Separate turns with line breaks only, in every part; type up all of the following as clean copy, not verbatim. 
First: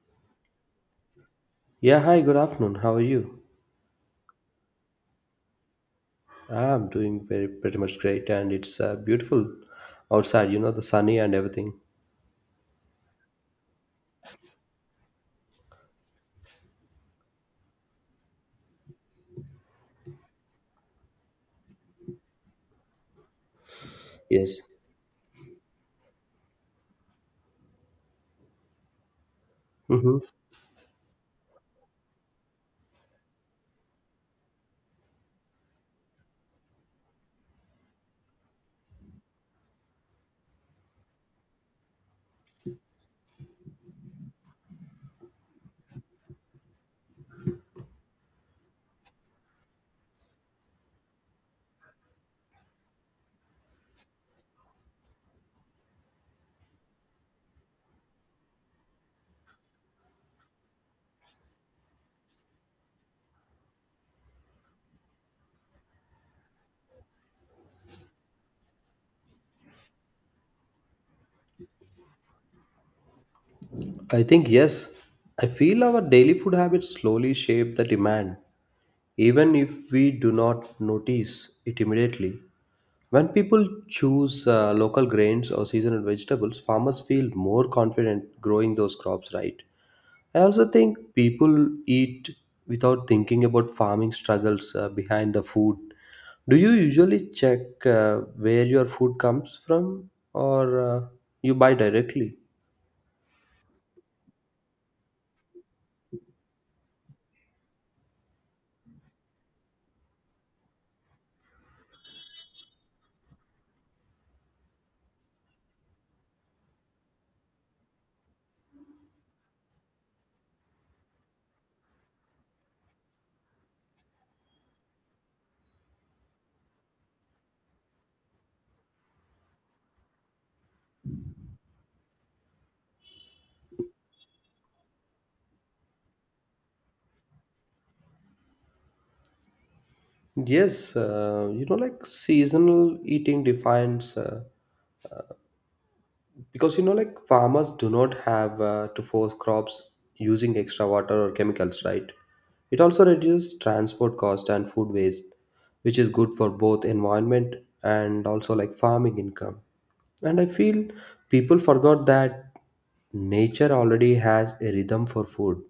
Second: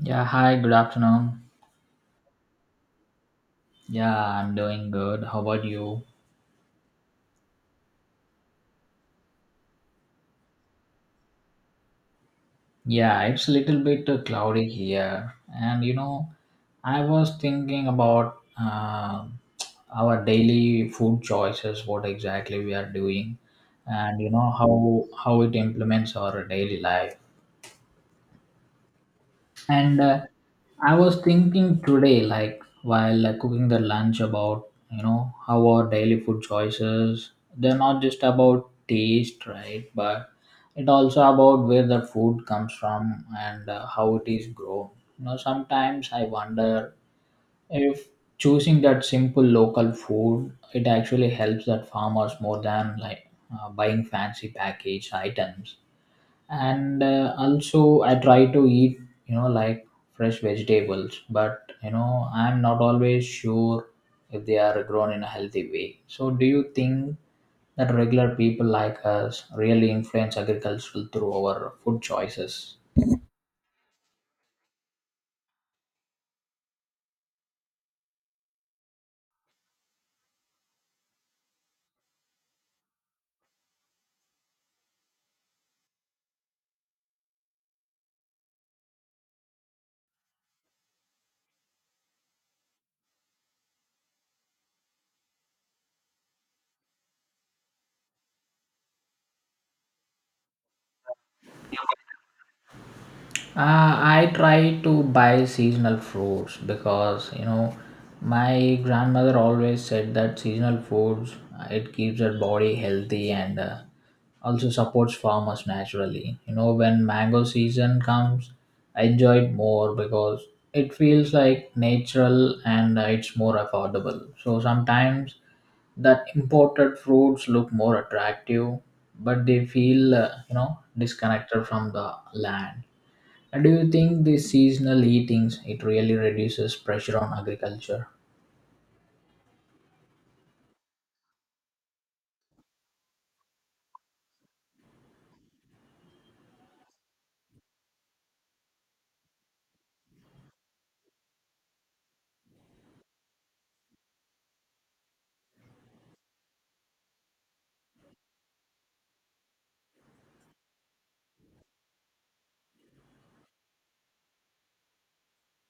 Yeah, hi, good afternoon.
Yeah, hi, good afternoon. How are you?
Yeah, I'm doing good. How about you?
I'm doing very pretty much great, and it's beautiful outside, you know, the sunny and everything.
Yeah, it's a little bit cloudy here. And you know, I was thinking about our daily food choices, what exactly we are doing, and you know
Yes.
how it implements our daily life. And
Mm-hmm.
I was thinking today, like while cooking the lunch, about you know how our daily food choices they're not just about taste, right? But it also about where the food comes from and how it is grown. You know, sometimes I wonder if choosing that simple local food it actually helps that farmers more than like buying fancy packaged items and also I try to eat you know like fresh vegetables but you know I'm not always sure if they are grown in a healthy way. So do you think that regular people like us really influence agriculture through our food choices?
I think, yes, I feel our daily food habits slowly shape the demand, even if we do not notice it immediately. When people choose local grains or seasonal vegetables, farmers feel more confident growing those crops, right? I also think people eat without thinking about farming struggles behind the food. Do you usually check where your food comes from or you buy directly?
I try to buy seasonal fruits because you know my grandmother always said that seasonal foods it keeps your body healthy and also supports farmers naturally. You know when mango season comes, I enjoy it more because it feels like natural and it's more affordable. So sometimes that imported fruits look more attractive, but they feel you know disconnected from the land. Do you think the seasonal eatings it really reduces pressure on agriculture?
Yes, you know, like seasonal eating defines. Because you know like farmers do not have to force crops using extra water or chemicals, right? It also reduces transport cost and food waste, which is good for both environment and also like farming income. And I feel people forgot that nature already has a rhythm for food.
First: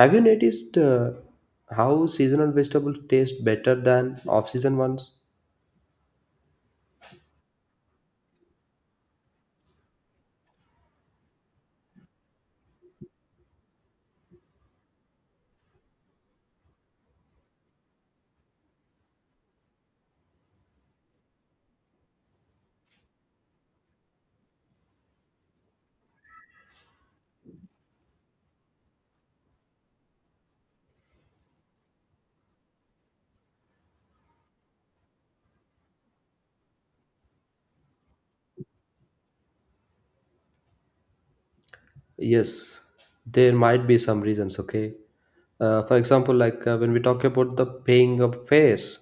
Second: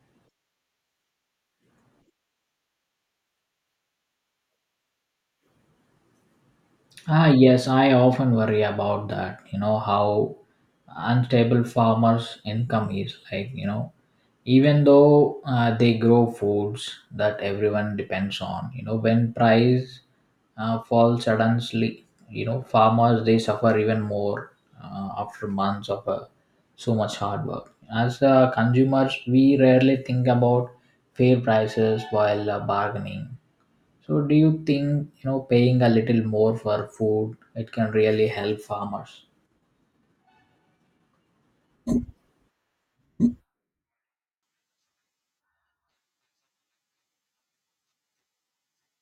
Have you noticed how seasonal vegetables taste better than off-season ones?
Ah, yes, I often worry about that. You know how unstable farmers' income is like, you know, even though they grow foods that everyone depends on, you know, when price falls suddenly, you know, farmers they suffer even more after months of so much hard work. As consumers, we rarely think about fair prices while bargaining. So do you think, you know, paying a little more for food, it can really help farmers?
Yes, there might be some reasons, okay? For example, like when we talk about the paying of fares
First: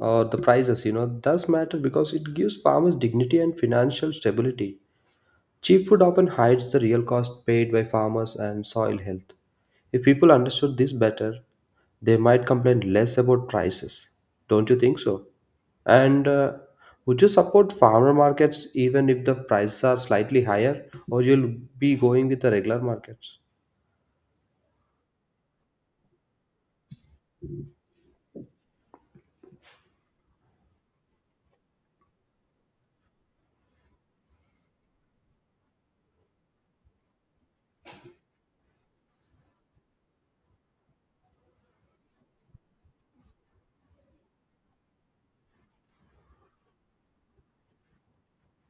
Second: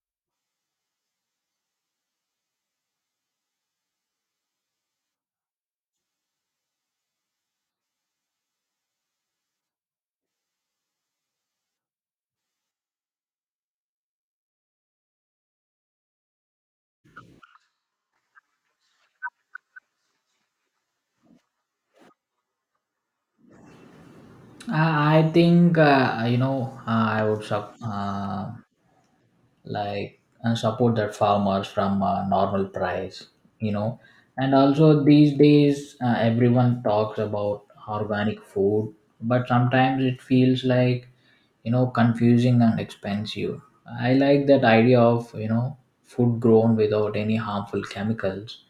or the prices, you know, does matter because it gives farmers dignity and financial stability. Cheap food often hides the real cost paid by farmers and soil health. If people understood this better, they might complain less about prices. Don't you think so? And Would you support farmer markets even if the prices are slightly higher, or you'll be going with the regular markets?
I think, you know, uh, I would sup- uh, like and support the farmers from a normal price, you know. And also these days, everyone talks about organic food, but sometimes it feels like, you know, confusing and expensive. I like that idea of, you know, food grown without any harmful chemicals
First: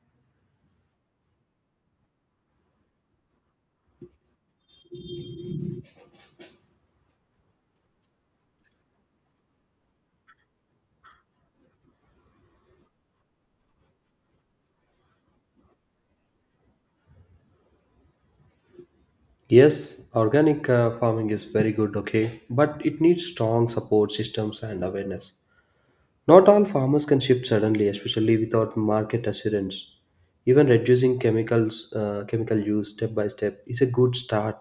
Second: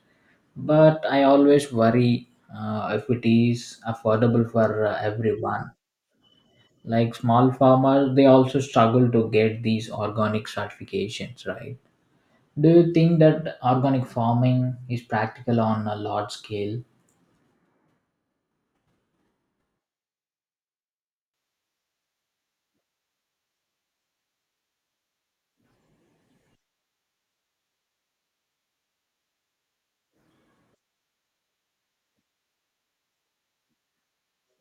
but I always worry if it is affordable for everyone. Like small farmers they also struggle to get these organic certifications, right? Do you think that organic farming is practical on a large scale?
Yes, organic farming is very good, okay, but it needs strong support systems and awareness. Not all farmers can shift suddenly, especially without market assurance. Even reducing chemicals, chemical use step by step is a good start.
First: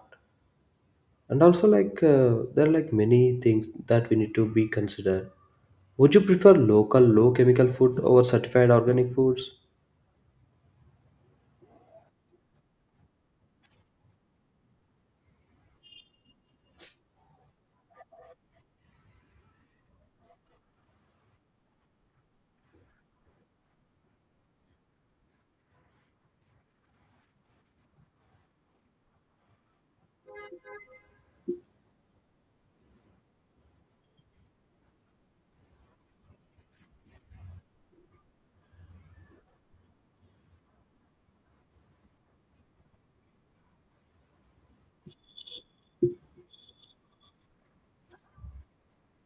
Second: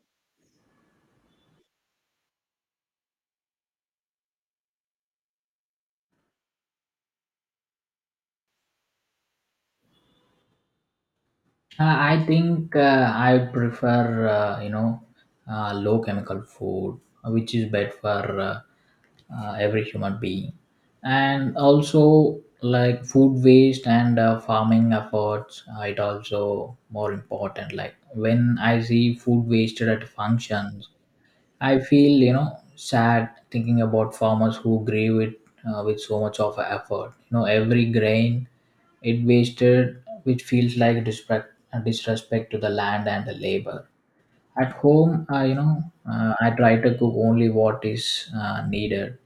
And also, like there are like many things that we need to be considered. Would you prefer local, low chemical food over certified organic foods?
I think I prefer you know low chemical food which is better for uh, every human being. And also like food waste and farming efforts it also more important. Like when I see food wasted at functions I feel you know sad thinking about farmers who grew it with so much of effort. You know every grain it wasted, which feels like disrespect, disrespect to the land and the labor. At home I you know I try to cook only what is needed.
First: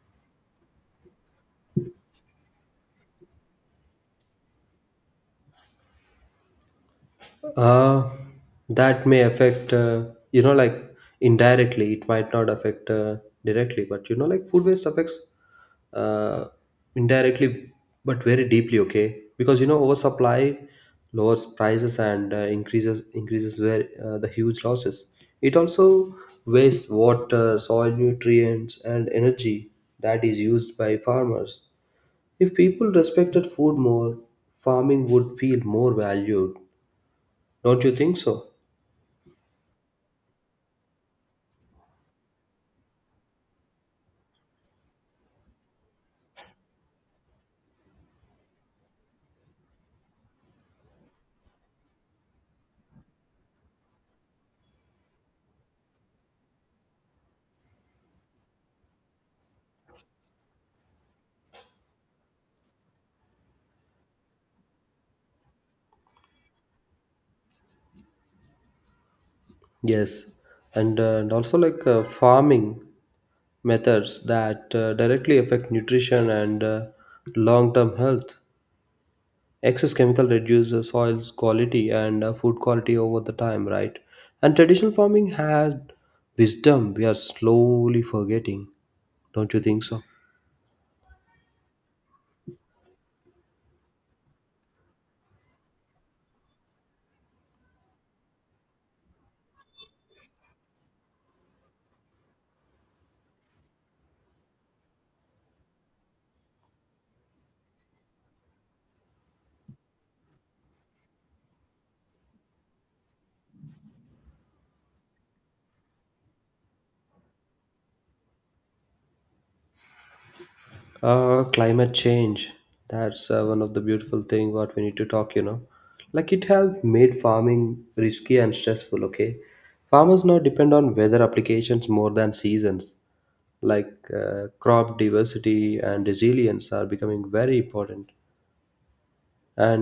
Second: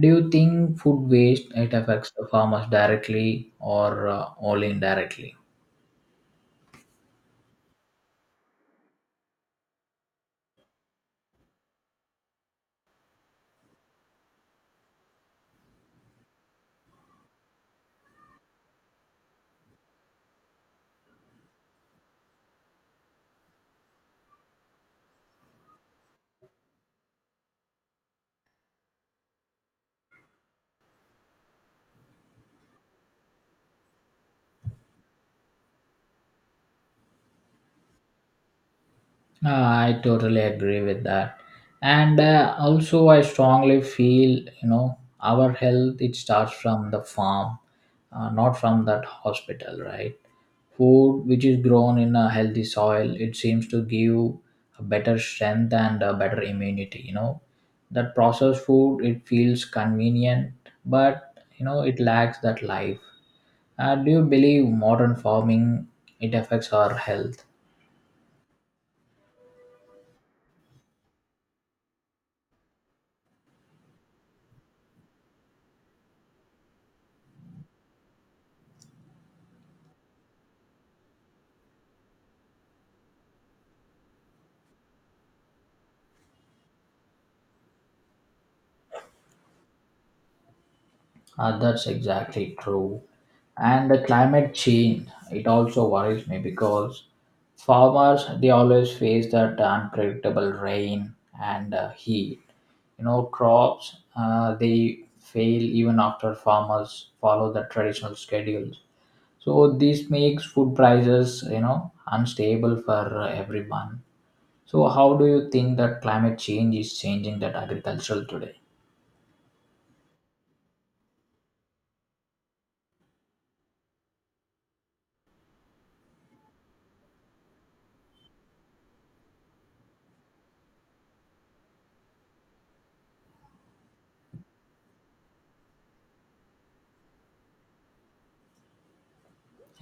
Do you think food waste it affects the farmers directly or only indirectly?
Uh, that may affect, you know, like indirectly, it might not affect directly, but you know, like food waste affects uh, indirectly, but very deeply, okay? Because you know, oversupply lowers prices and uh, increases where the huge losses. It also wastes water, soil nutrients, and energy that is used by farmers. If people respected food more, farming would feel more valued. Don't you think so?
I totally agree with that, and also I strongly feel you know our health it starts from the farm, not from that hospital, right? Food which is grown in a healthy soil it seems to give a better strength and a better immunity. You know that processed food it feels convenient, but you know it lacks that life. Do you believe modern farming it affects our health?
Yes, and and also like farming methods that directly affect nutrition and long-term health. Excess chemical reduces soil's quality and food quality over the time, right? And traditional farming had wisdom we are slowly forgetting, don't you think so?
That's exactly true. And the climate change it also worries me because farmers they always face that unpredictable rain and heat. You know, crops they fail even after farmers follow the traditional schedules. So this makes food prices you know unstable for everyone. So, how do you think that climate change is changing that agricultural today?
Climate change. That's one of the beautiful thing what we need to talk, you know. Like it have made farming risky and stressful, okay? Farmers now depend on weather applications more than seasons. Like crop diversity and resilience are becoming very important.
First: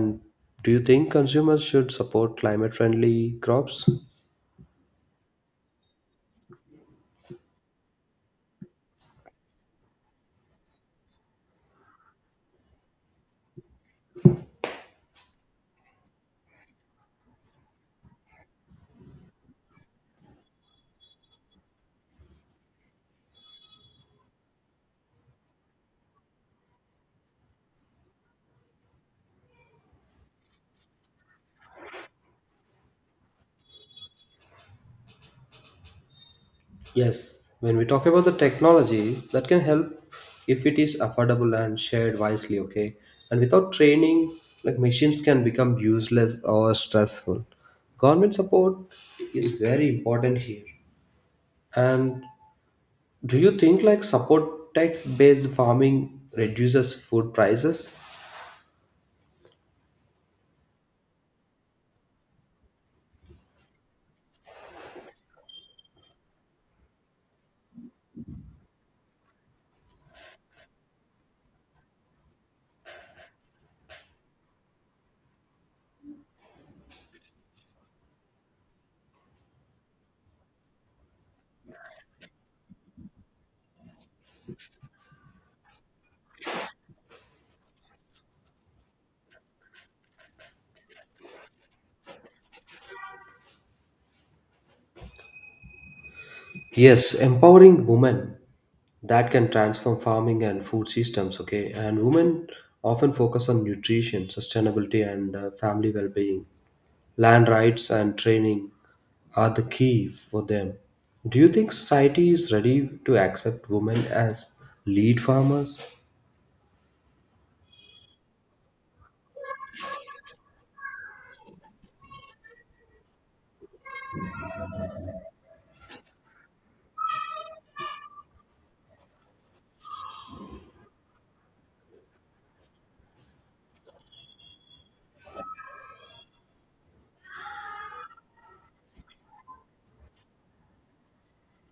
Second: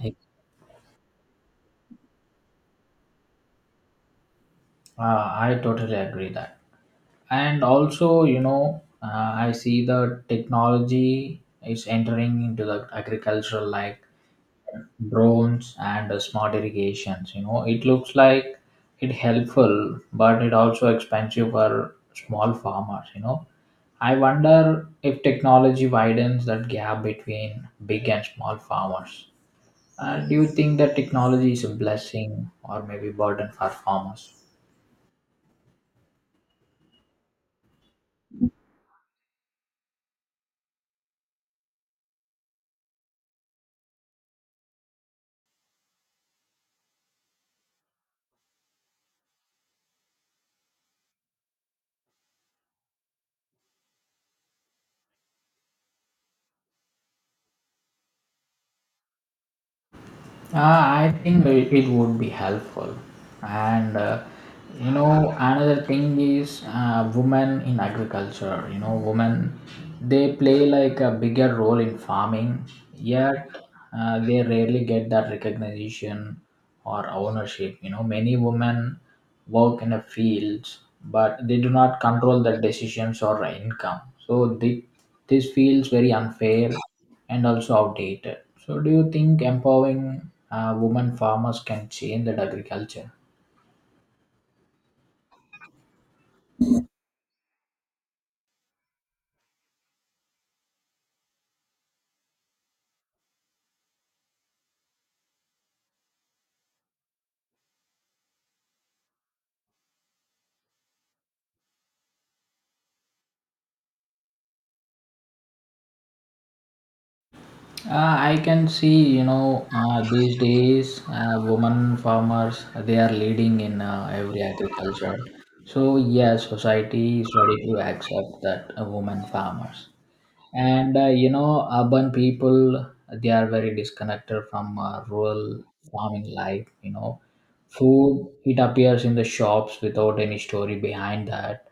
Right.
do you think consumers should support climate friendly crops?
I totally agree that, and also you know I see the technology is entering into the agricultural like drones and smart irrigations. You know, it looks like it helpful, but it also expensive for small farmers. You know, I wonder if technology widens that gap between big and small farmers. Do you think that technology is a blessing or maybe burden for farmers?
Yes, when we talk about the technology, that can help if it is affordable and shared wisely, okay? And without training, like machines can become useless or stressful. Government support is very important here. And do you think like support tech-based farming reduces food prices?
I think it would be helpful. And you know, another thing is women in agriculture. You know, women they play like a bigger role in farming, yet they rarely get that recognition or ownership. You know, many women work in the fields, but they do not control their decisions or income. So they, this feels very unfair and also outdated. So do you think empowering women farmers can change that agriculture?
Yes, empowering women that can transform farming and food systems, okay? And women often focus on nutrition, sustainability, and family well-being. Land rights and training are the key for them. Do you think society is ready to accept women as lead farmers?
I can see, you know, these days, women farmers they are leading in every agriculture. So yes, society is ready to accept that women farmers. And you know urban people they are very disconnected from rural farming life. You know food it appears in the shops without any story behind that,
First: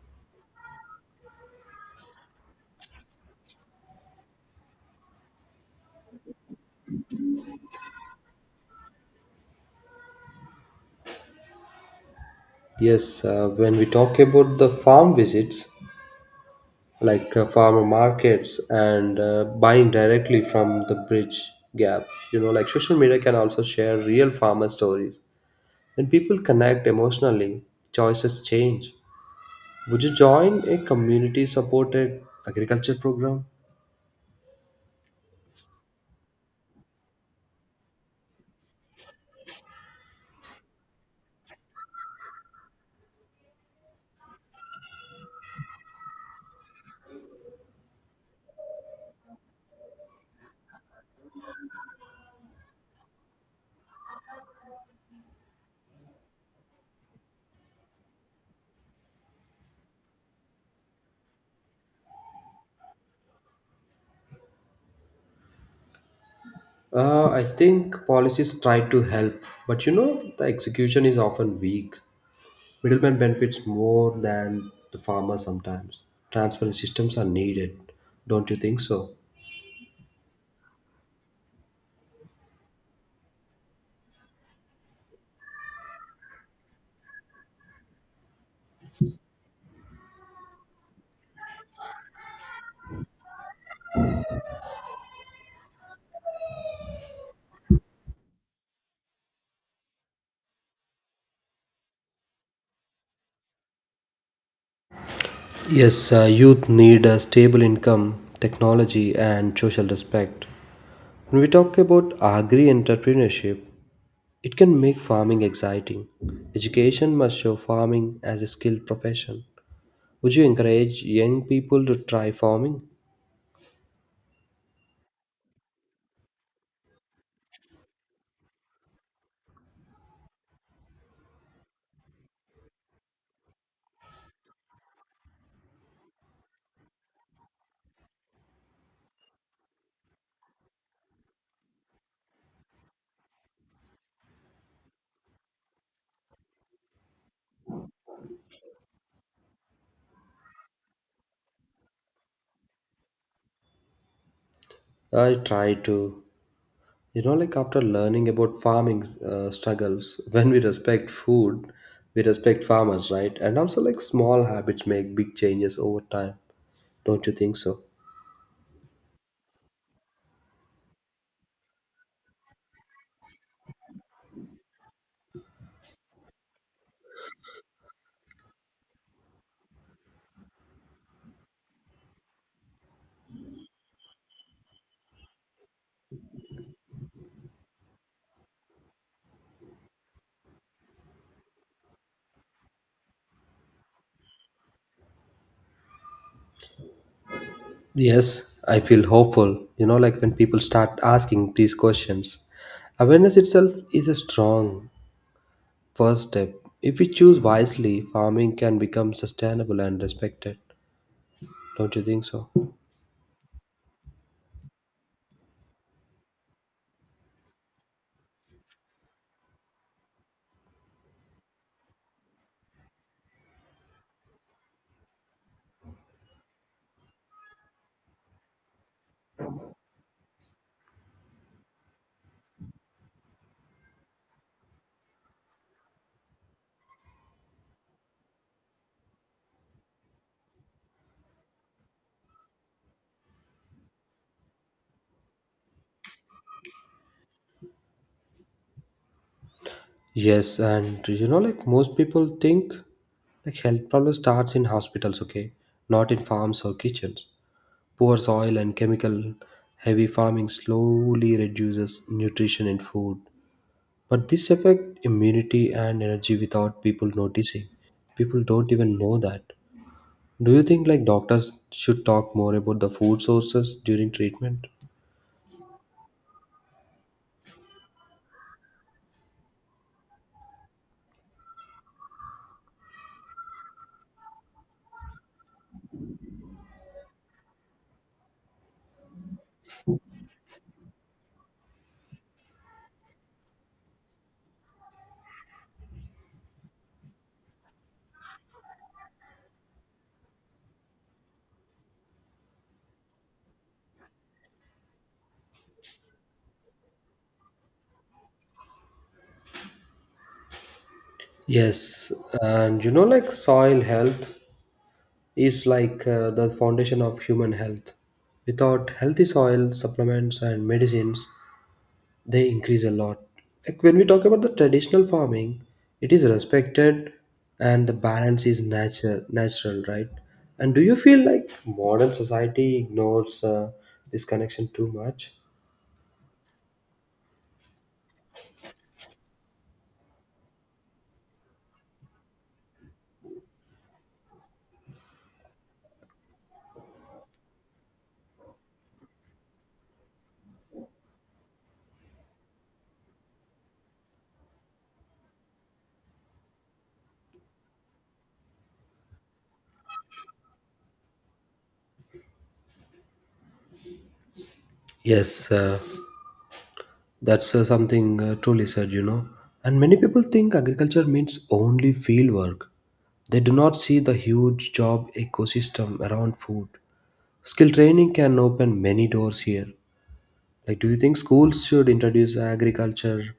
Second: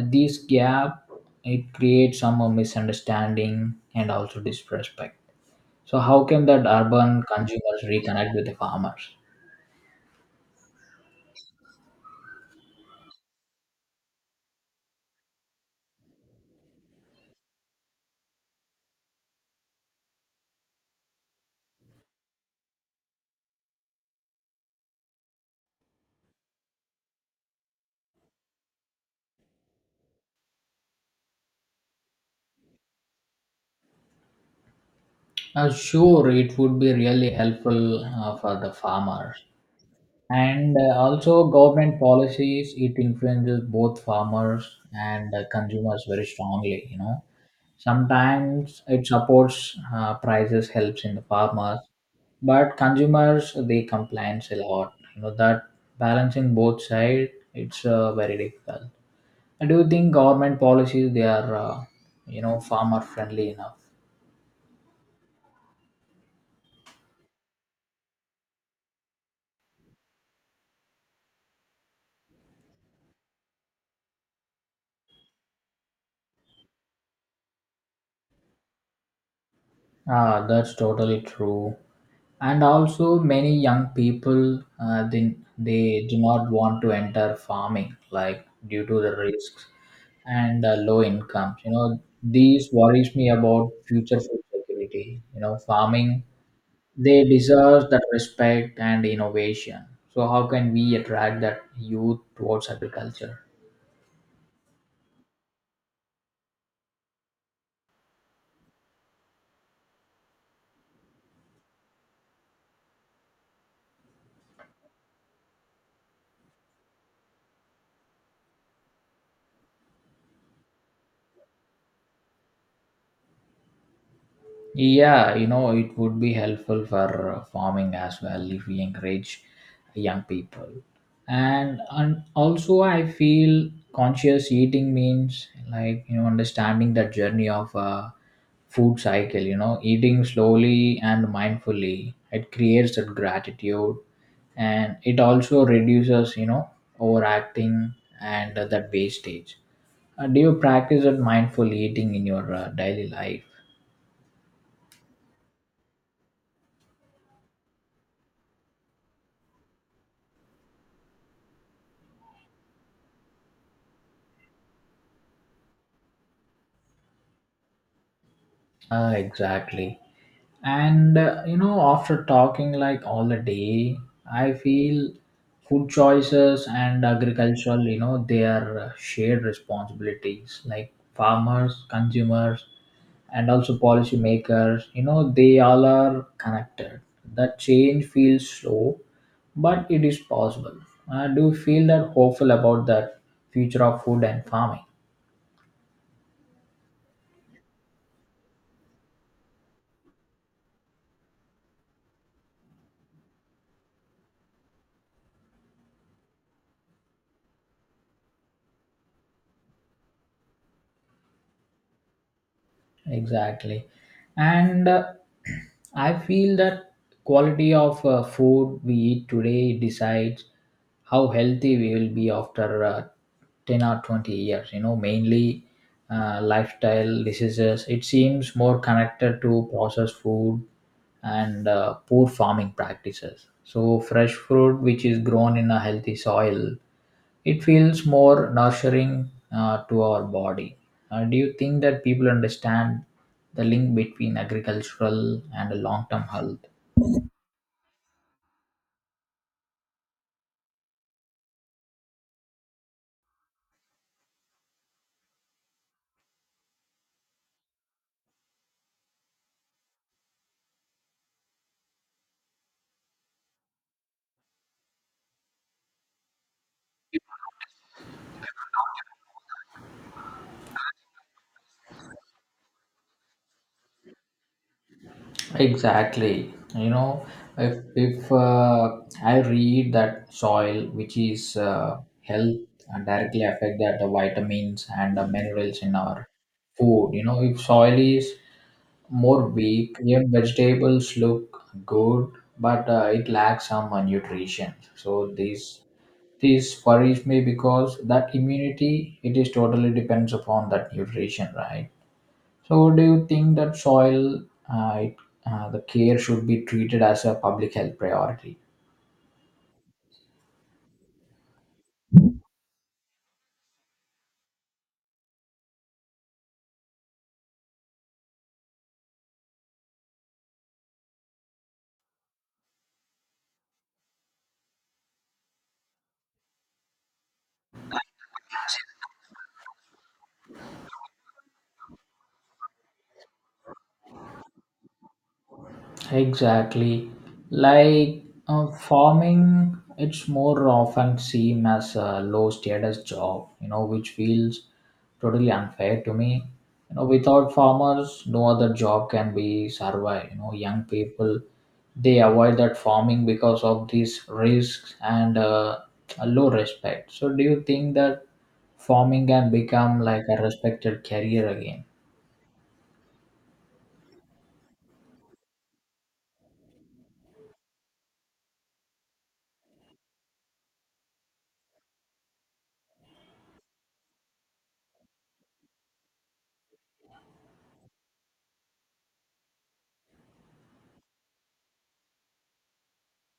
and this gap it creates some misunderstanding and also disrespect. So how can that urban consumers reconnect with the farmers?
Yes, when we talk about the farm visits, like farmer markets and buying directly from the bridge gap. You know, like social media can also share real farmer stories. When people connect emotionally, choices change. Would you join a community supported agriculture program?
Sure, it would be really helpful for the farmers. And also government policies it influences both farmers and consumers very strongly. You know sometimes it supports prices, helps in the farmers, but consumers they complain a lot. You know that balancing both sides it's very difficult. Do you think government policies they are you know farmer friendly enough?
I think policies try to help, but you know, the execution is often weak. Middlemen benefits more than the farmer sometimes. Transparent systems are needed. Don't you think so?
Ah, that's totally true. And also many young people they do not want to enter farming like due to the risks and low incomes. You know these worries me about future food security. You know farming they deserve that respect and innovation. So how can we attract that youth towards agriculture?
Yes, youth need a stable income, technology, and social respect. When we talk about agri entrepreneurship, it can make farming exciting. Education must show farming as a skilled profession. Would you encourage young people to try farming?
Yeah, you know, it would be helpful for farming as well if we encourage young people. And also, I feel conscious eating means like, you know, understanding the journey of a food cycle, you know, eating slowly and mindfully. It creates that gratitude and it also reduces, you know, overacting and that wastage. Do you practice that mindful eating in your daily life?
I try to. You know, like after learning about farming struggles, when we respect food, we respect farmers, right? And also, like small habits make big changes over time. Don't you think so?
Exactly. And you know, after talking like all the day, I feel food choices and agricultural, you know, they are shared responsibilities like farmers, consumers, and also policymakers. You know, they all are connected. That change feels slow, but it is possible. Do you feel that hopeful about the future of food and farming?
Yes, I feel hopeful. You know, like when people start asking these questions, awareness itself is a strong first step. If we choose wisely, farming can become sustainable and respected. Don't you think so?
Exactly. And I feel that quality of food we eat today decides how healthy we will be after 10 or 20 years. You know, mainly lifestyle diseases. It seems more connected to processed food and poor farming practices. So, fresh fruit which is grown in a healthy soil it feels more nurturing to our body. Do you think that people understand the link between agricultural and long-term health?
Yes, and you know, like most people think, like health problem starts in hospitals, okay, not in farms or kitchens. Poor soil and chemical heavy farming slowly reduces nutrition in food. But this affect immunity and energy without people noticing. People don't even know that. Do you think like doctors should talk more about the food sources during treatment?
Exactly. You know, if I read that soil, which is health, directly affect that the vitamins and the minerals in our food. You know, if soil is more weak, even vegetables look good, but it lacks some nutrition. So these This worries me because that immunity it is totally depends upon that nutrition, right? So do you think that soil uh, it, the care should be treated as a public health priority?
Yes, and you know, like soil health is like the foundation of human health. Without healthy soil, supplements, and medicines, they increase a lot. Like when we talk about the traditional farming, it is respected and the balance is nature, natural, right? And do you feel like modern society ignores this connection too much?
Exactly. Like farming, it's more often seen as a low status job, you know, which feels totally unfair to me. You know, without farmers, no other job can be survive. You know, young people they avoid that farming because of these risks and a low respect. So, do you think that farming can become like a respected career again?
Yes, that's something truly said, you know. And many people think agriculture means only field work. They do not see the huge job ecosystem around food. Skill training can open many doors here. Like, do you think schools should introduce agriculture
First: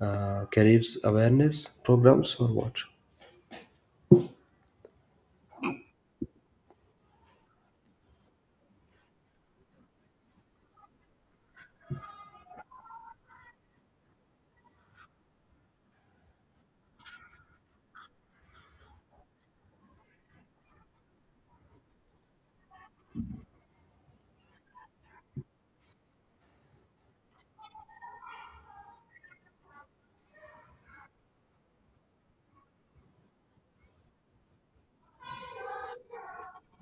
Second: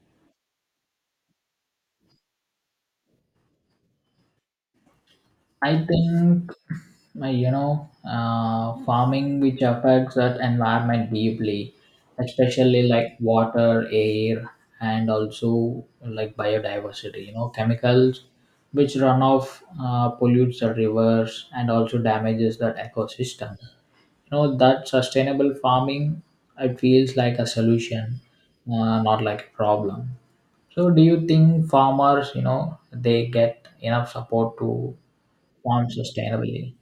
careers awareness programs or what?
I think you know farming which affects that environment deeply, especially like water, air, and also like biodiversity. You know chemicals which run off pollutes the rivers and also damages that ecosystem. You know that sustainable farming it feels like a solution, not like a problem. So do you think farmers you know they get enough support to farm sustainably?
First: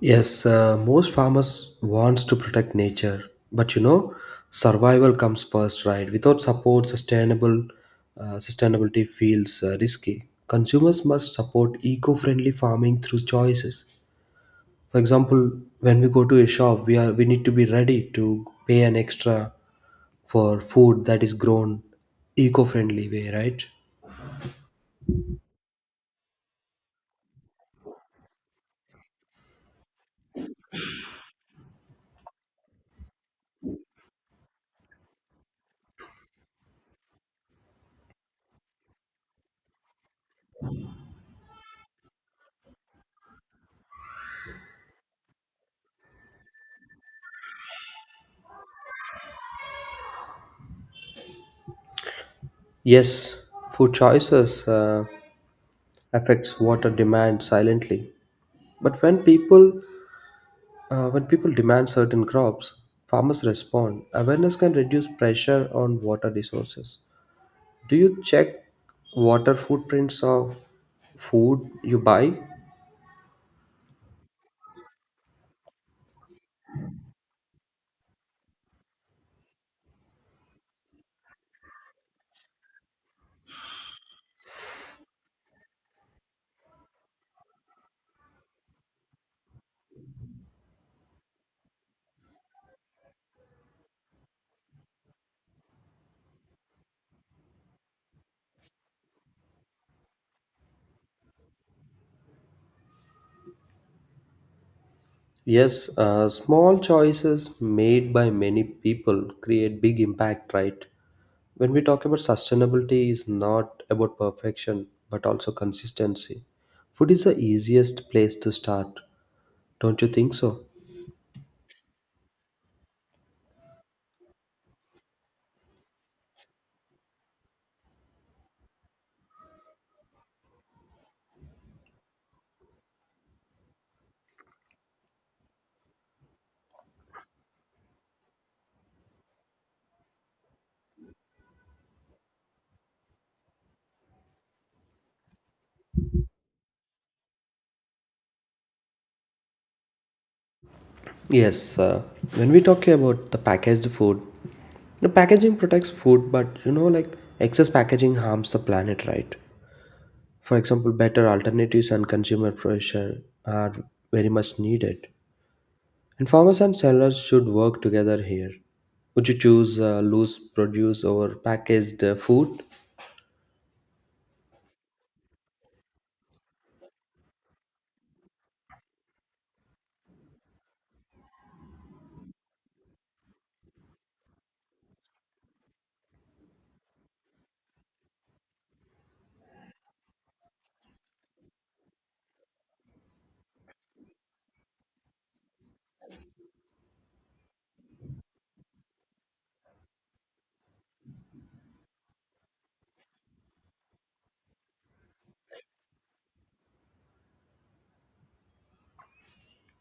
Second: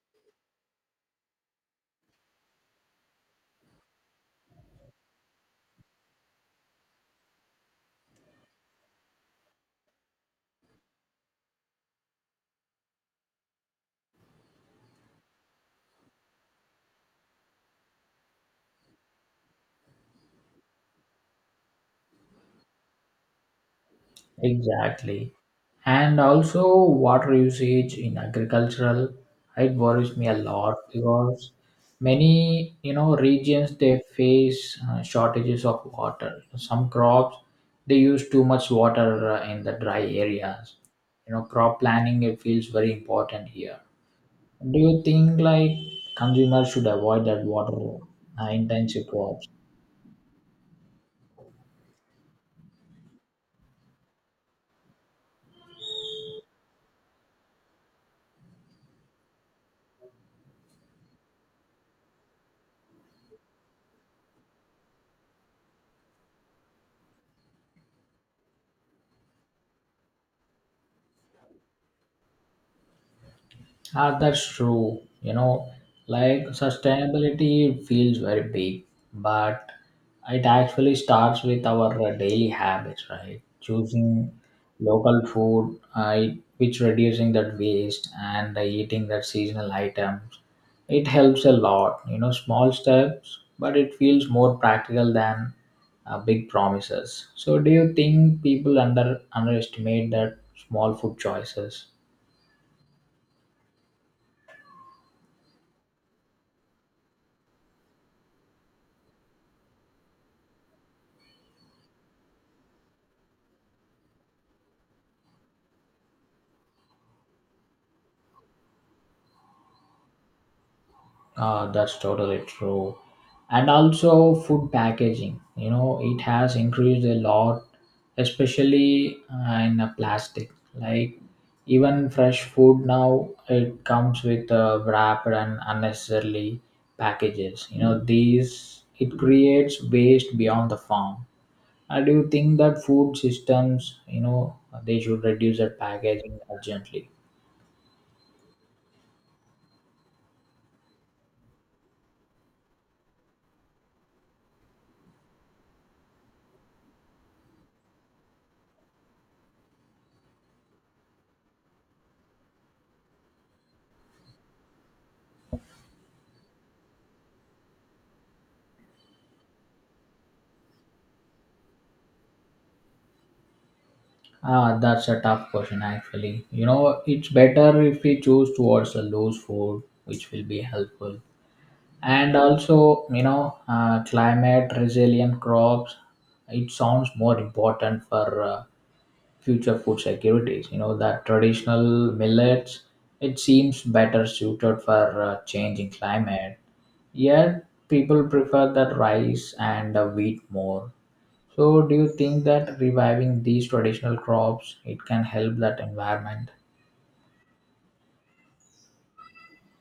Yes, most farmers wants to protect nature, but you know, survival comes first, right? Without support, sustainable sustainability feels risky. Consumers must support eco-friendly farming through choices. For example, when we go to a shop, we need to be ready to pay an extra for food that is grown eco-friendly way, right?
Exactly. And also water usage in agricultural it worries me a lot because many you know regions they face shortages of water. Some crops they use too much water in the dry areas. You know crop planning it feels very important here. Do you think like consumers should avoid that water intensive crops?
Yes, food choices affects water demand silently. But when people demand certain crops, farmers respond. Awareness can reduce pressure on water resources. Do you check water footprints of food you buy?
Ah, that's true. You know, like sustainability feels very big, but it actually starts with our daily habits, right? Choosing local food, I which reducing that waste and eating that seasonal items. It helps a lot. You know, small steps, but it feels more practical than big promises. So, do you think people underestimate that small food choices?
Yes, small choices made by many people create big impact, right? When we talk about sustainability is not about perfection but also consistency. Food is the easiest place to start, don't you think so?
That's totally true. And also food packaging, you know, it has increased a lot, especially in plastic. Like even fresh food now, it comes with wrapped and unnecessarily packages. You know, these it creates waste beyond the farm. I Do you think that food systems, you know, they should reduce their packaging urgently?
Yes, when we talk about the packaged food, the packaging protects food, but you know, like excess packaging harms the planet, right? For example, better alternatives and consumer pressure are very much needed. And farmers and sellers should work together here. Would you choose loose produce over packaged food?
Ah, that's a tough question actually. You know, it's better if we choose towards a loose food, which will be helpful. And also, you know, climate resilient crops, it sounds more important for future food securities. You know, that traditional millets, it seems better suited for changing climate. Yet, people prefer that rice and wheat more. So do you think that reviving these traditional crops it can help that environment?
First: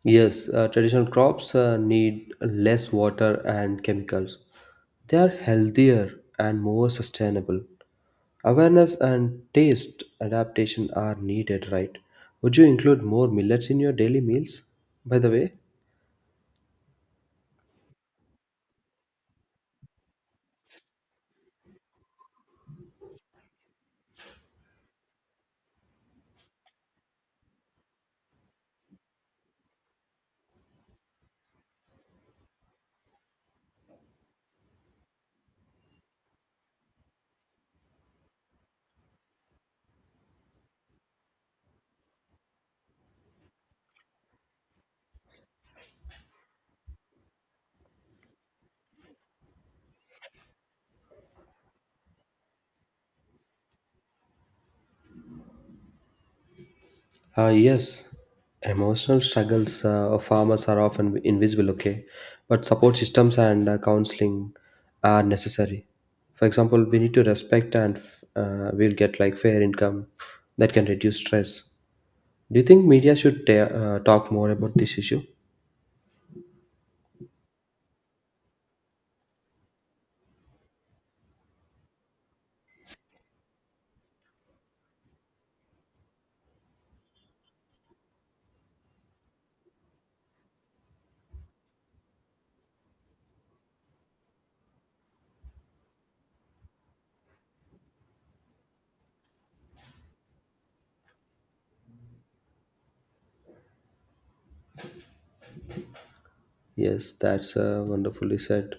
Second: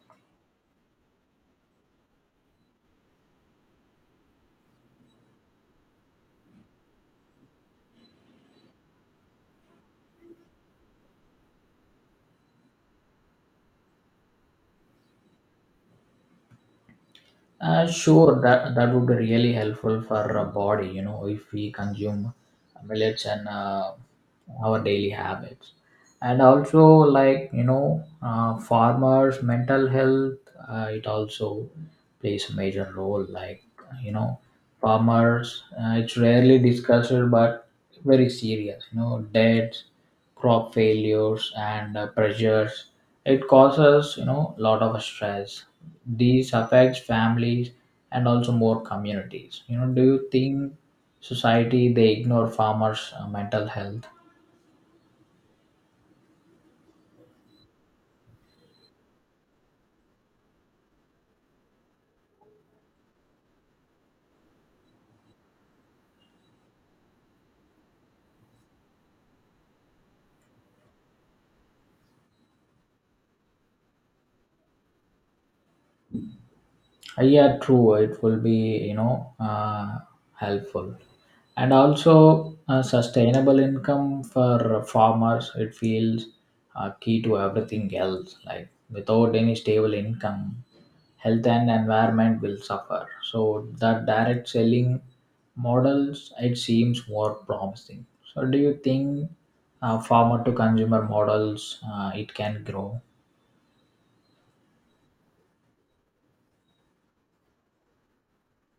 Yes, traditional crops need less water and chemicals. They are healthier and more sustainable. Awareness and taste adaptation are needed, right? Would you include more millets in your daily meals, by the way?
Sure, that would be really helpful for our body. You know, if we consume millets and our daily habits, and also like you know, farmers' mental health, it also plays a major role. Like you know, farmers, it's rarely discussed, but very serious. You know, debts, crop failures, and pressures. It causes you know a lot of stress. These affects families and also more communities. You know, do you think society they ignore farmers' mental health?
Yes, emotional struggles of farmers are often invisible, okay, but support systems and counseling are necessary. For example, we need to respect and we'll get like fair income that can reduce stress. Do you think media should talk more about this issue?
Yeah, true. It will be you know helpful. And also sustainable income for farmers it feels key to everything else, like without any stable income health and environment will suffer. So that direct selling models it seems more promising. So do you think farmer to consumer models it can grow?
Yes, that's wonderfully said.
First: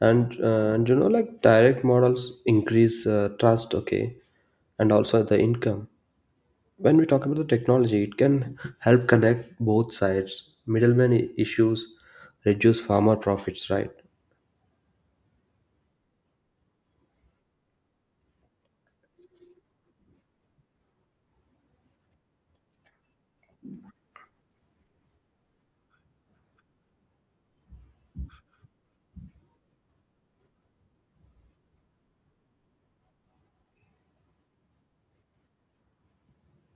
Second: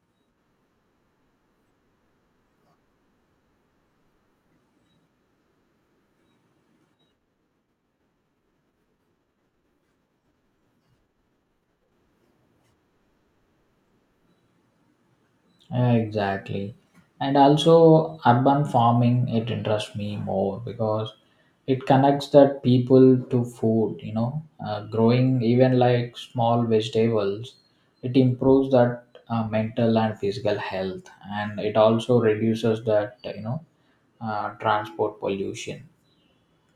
And you know, like direct models increase trust, okay, and also the income. When we talk about the technology, it can help connect both sides. Middleman issues reduce farmer profits, right?
Exactly. And also, urban farming, it interests me more because it connects that people to food, you know, growing even like small vegetables, it improves that mental and physical health. And it also reduces that, you know, transport pollution.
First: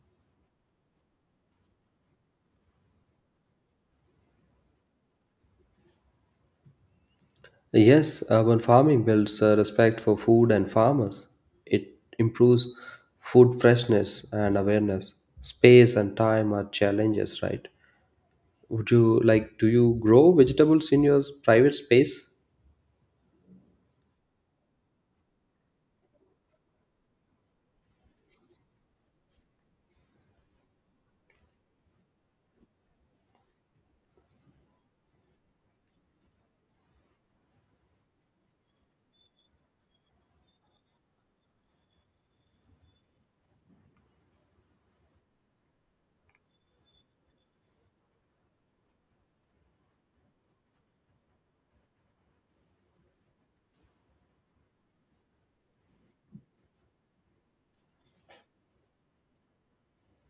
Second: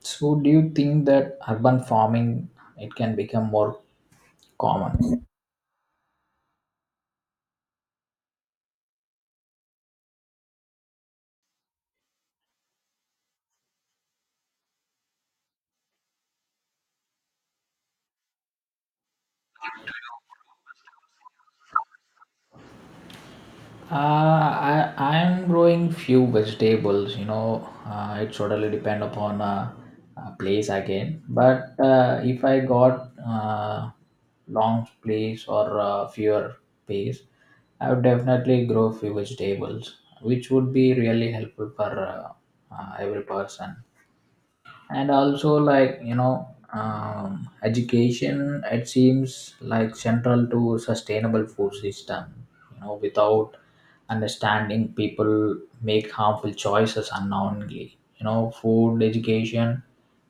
So, do you think that urban farming, it can become more common?
Yes, urban farming builds respect for food and farmers. It improves food freshness and awareness. Space and time are challenges, right? Would you like do you grow vegetables in your private space?
I'm growing few vegetables. You know, it totally depend upon place again. But if I got long place or fewer space, I would definitely grow few vegetables, which would be really helpful for every person. And also like you know, education it seems like central to sustainable food system. You know, without understanding people make harmful choices unknowingly. You know, food education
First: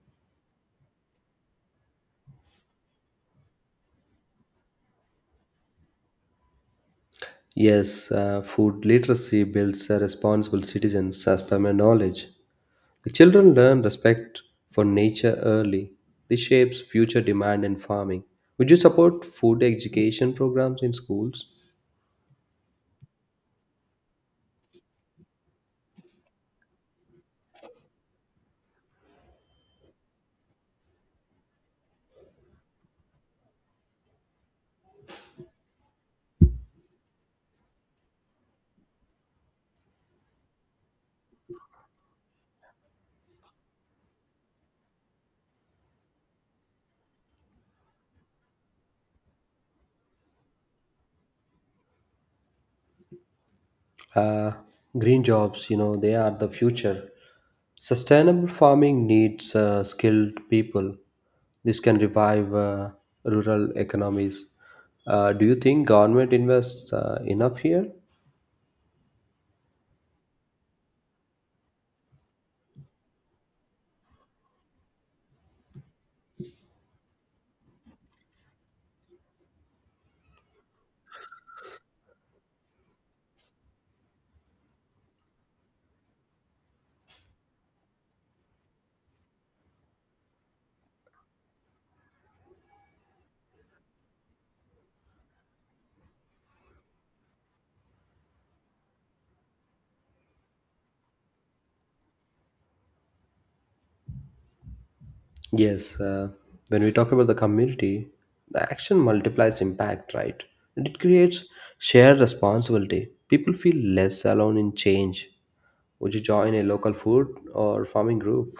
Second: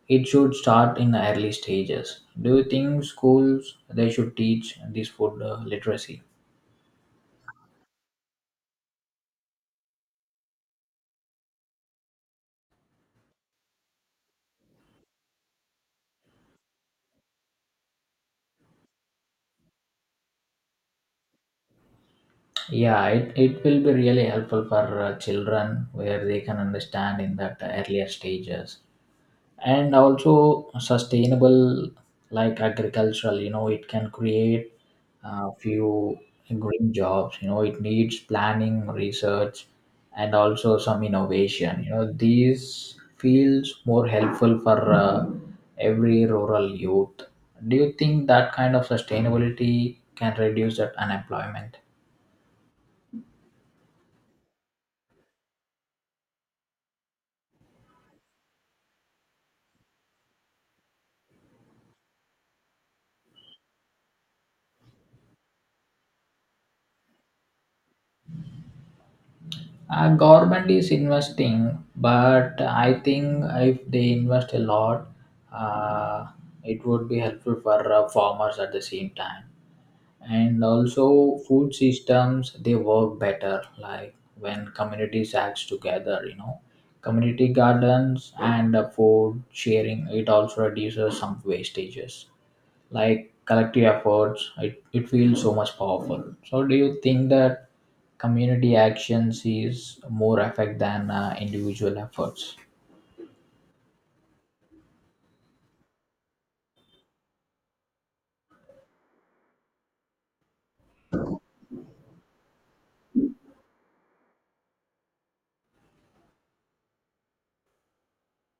it should start in the early stages. Do you think schools they should teach this food literacy?
Yes, food literacy builds responsible citizens as per my knowledge. The children learn respect for nature early. This shapes future demand in farming. Would you support food education programs in schools?
Yeah, it will be really helpful for children where they can understand in that earlier stages. And also sustainable like agricultural you know it can create a few green jobs. You know, it needs planning, research, and also some innovation. You know, these feels more helpful for every rural youth. Do you think that kind of sustainability can reduce that unemployment?
Uh, Green jobs, you know, they are the future. Sustainable farming needs skilled people. This can revive rural economies. Do you think government invests enough here?
Government is investing, but I think if they invest a lot, uh, it would be helpful for farmers at the same time. And also, food systems they work better, like when communities act together. You know, community gardens and food sharing it also reduces some wastages. Like collective efforts it feels so much powerful. So do you think that community actions is more effect than individual efforts?
Yes, when we talk about the community, the action multiplies impact, right? And it creates shared responsibility. People feel less alone in change. Would you join a local food or farming group?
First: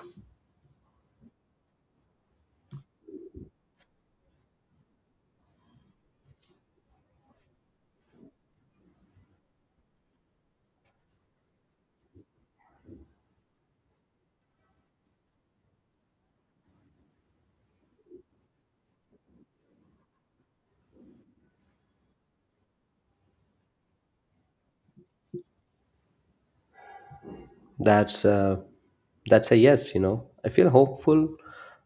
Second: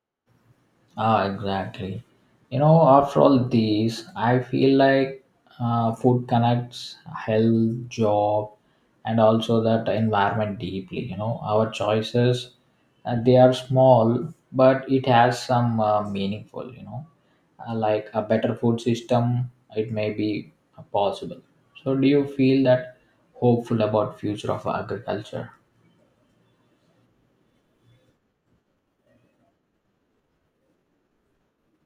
Ah, exactly. You know, after all these, I feel like food connects health, job, and also that environment deeply. You know, our choices, they are small, but it has some meaningful. You know, like a better food system, it may be possible. So, do you feel that hopeful about future of agriculture?
That's a yes. You know, I feel hopeful,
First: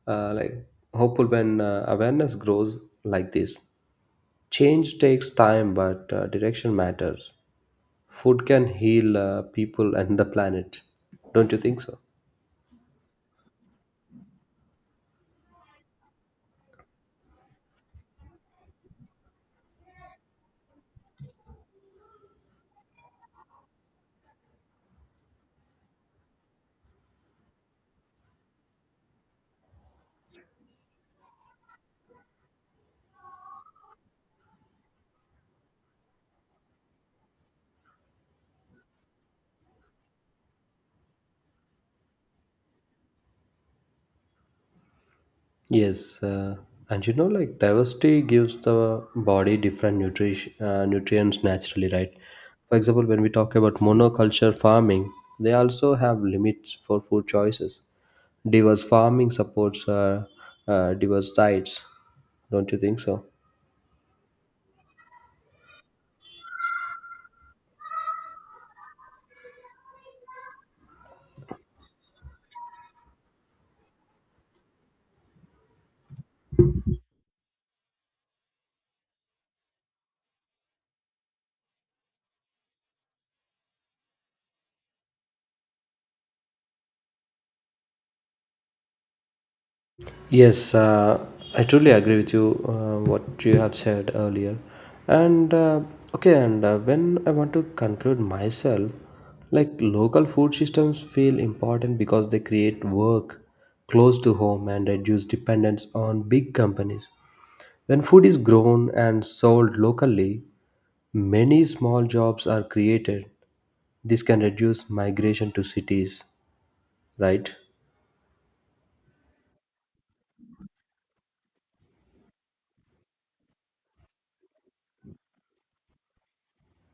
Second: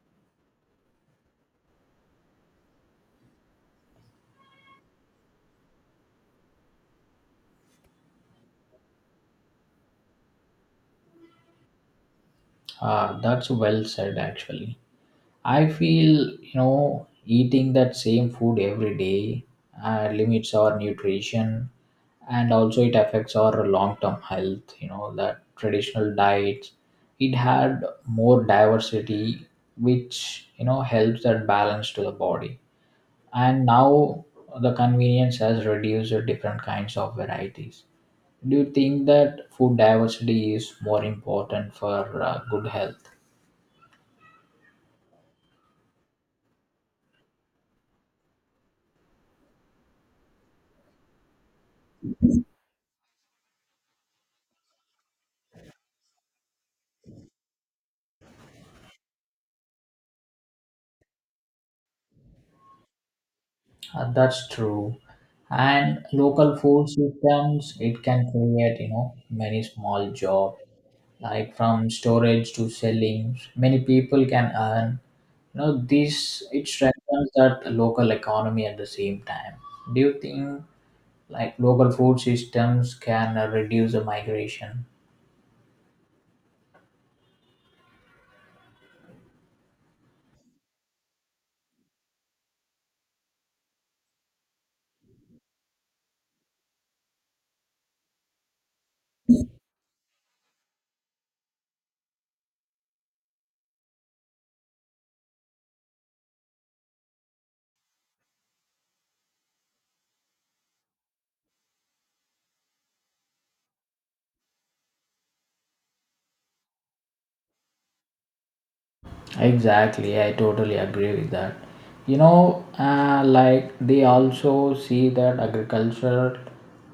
like hopeful when awareness grows like this. Change takes time, but direction matters. Food can heal people and the planet. Don't you think so?
Ah, that's well said, actually. I feel, you know, eating that same food every day limits our nutrition and also it affects our long term health. You know, that traditional diets, it had more diversity, which, you know, helps that balance to the body. And now the convenience has reduced the different kinds of varieties. Do you think that food diversity is more important for good health?
Yes, and you know, like diversity gives the body different nutrition nutrients naturally, right? For example, when we talk about monoculture farming, they also have limits for food choices. Diverse farming supports diverse diets, don't you think so?
That's true. And local food systems, it can create, you know, many small jobs, like from storage to selling. Many people can earn. You know, this it strengthens that local economy at the same time. Do you think like local food systems can reduce the migration?
Yes, I truly agree with you, what you have said earlier. And okay, and when I want to conclude myself, like local food systems feel important because they create work close to home and reduce dependence on big companies. When food is grown and sold locally, many small jobs are created. This can reduce migration to cities, right?
Exactly, I totally agree with that. You know, like they also see that agriculture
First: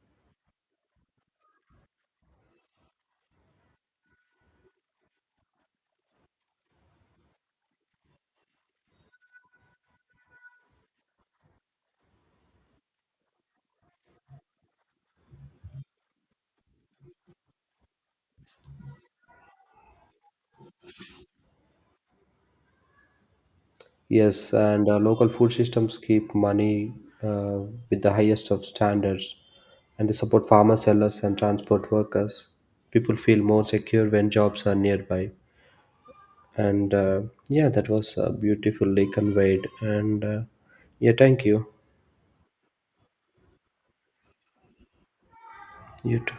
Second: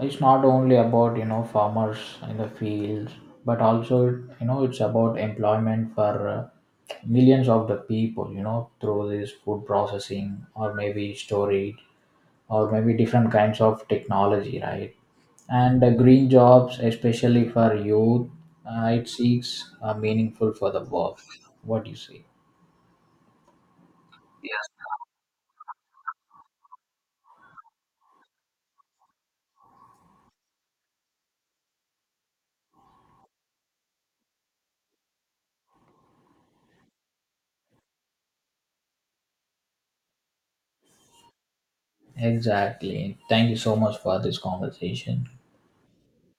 is not only about you know farmers in the fields, but also you know it's about employment for millions of the people. You know, through this food processing or maybe storage or maybe different kinds of technology, right? And green jobs, especially for youth, it seeks meaningful for the work. What do you say?
Yes, and local food systems keep money uh, with the highest of standards, and they support farmer sellers and transport workers. People feel more secure when jobs are nearby. And yeah, that was beautifully conveyed. And yeah, thank you.
Exactly. Thank you so much for this conversation.
You too.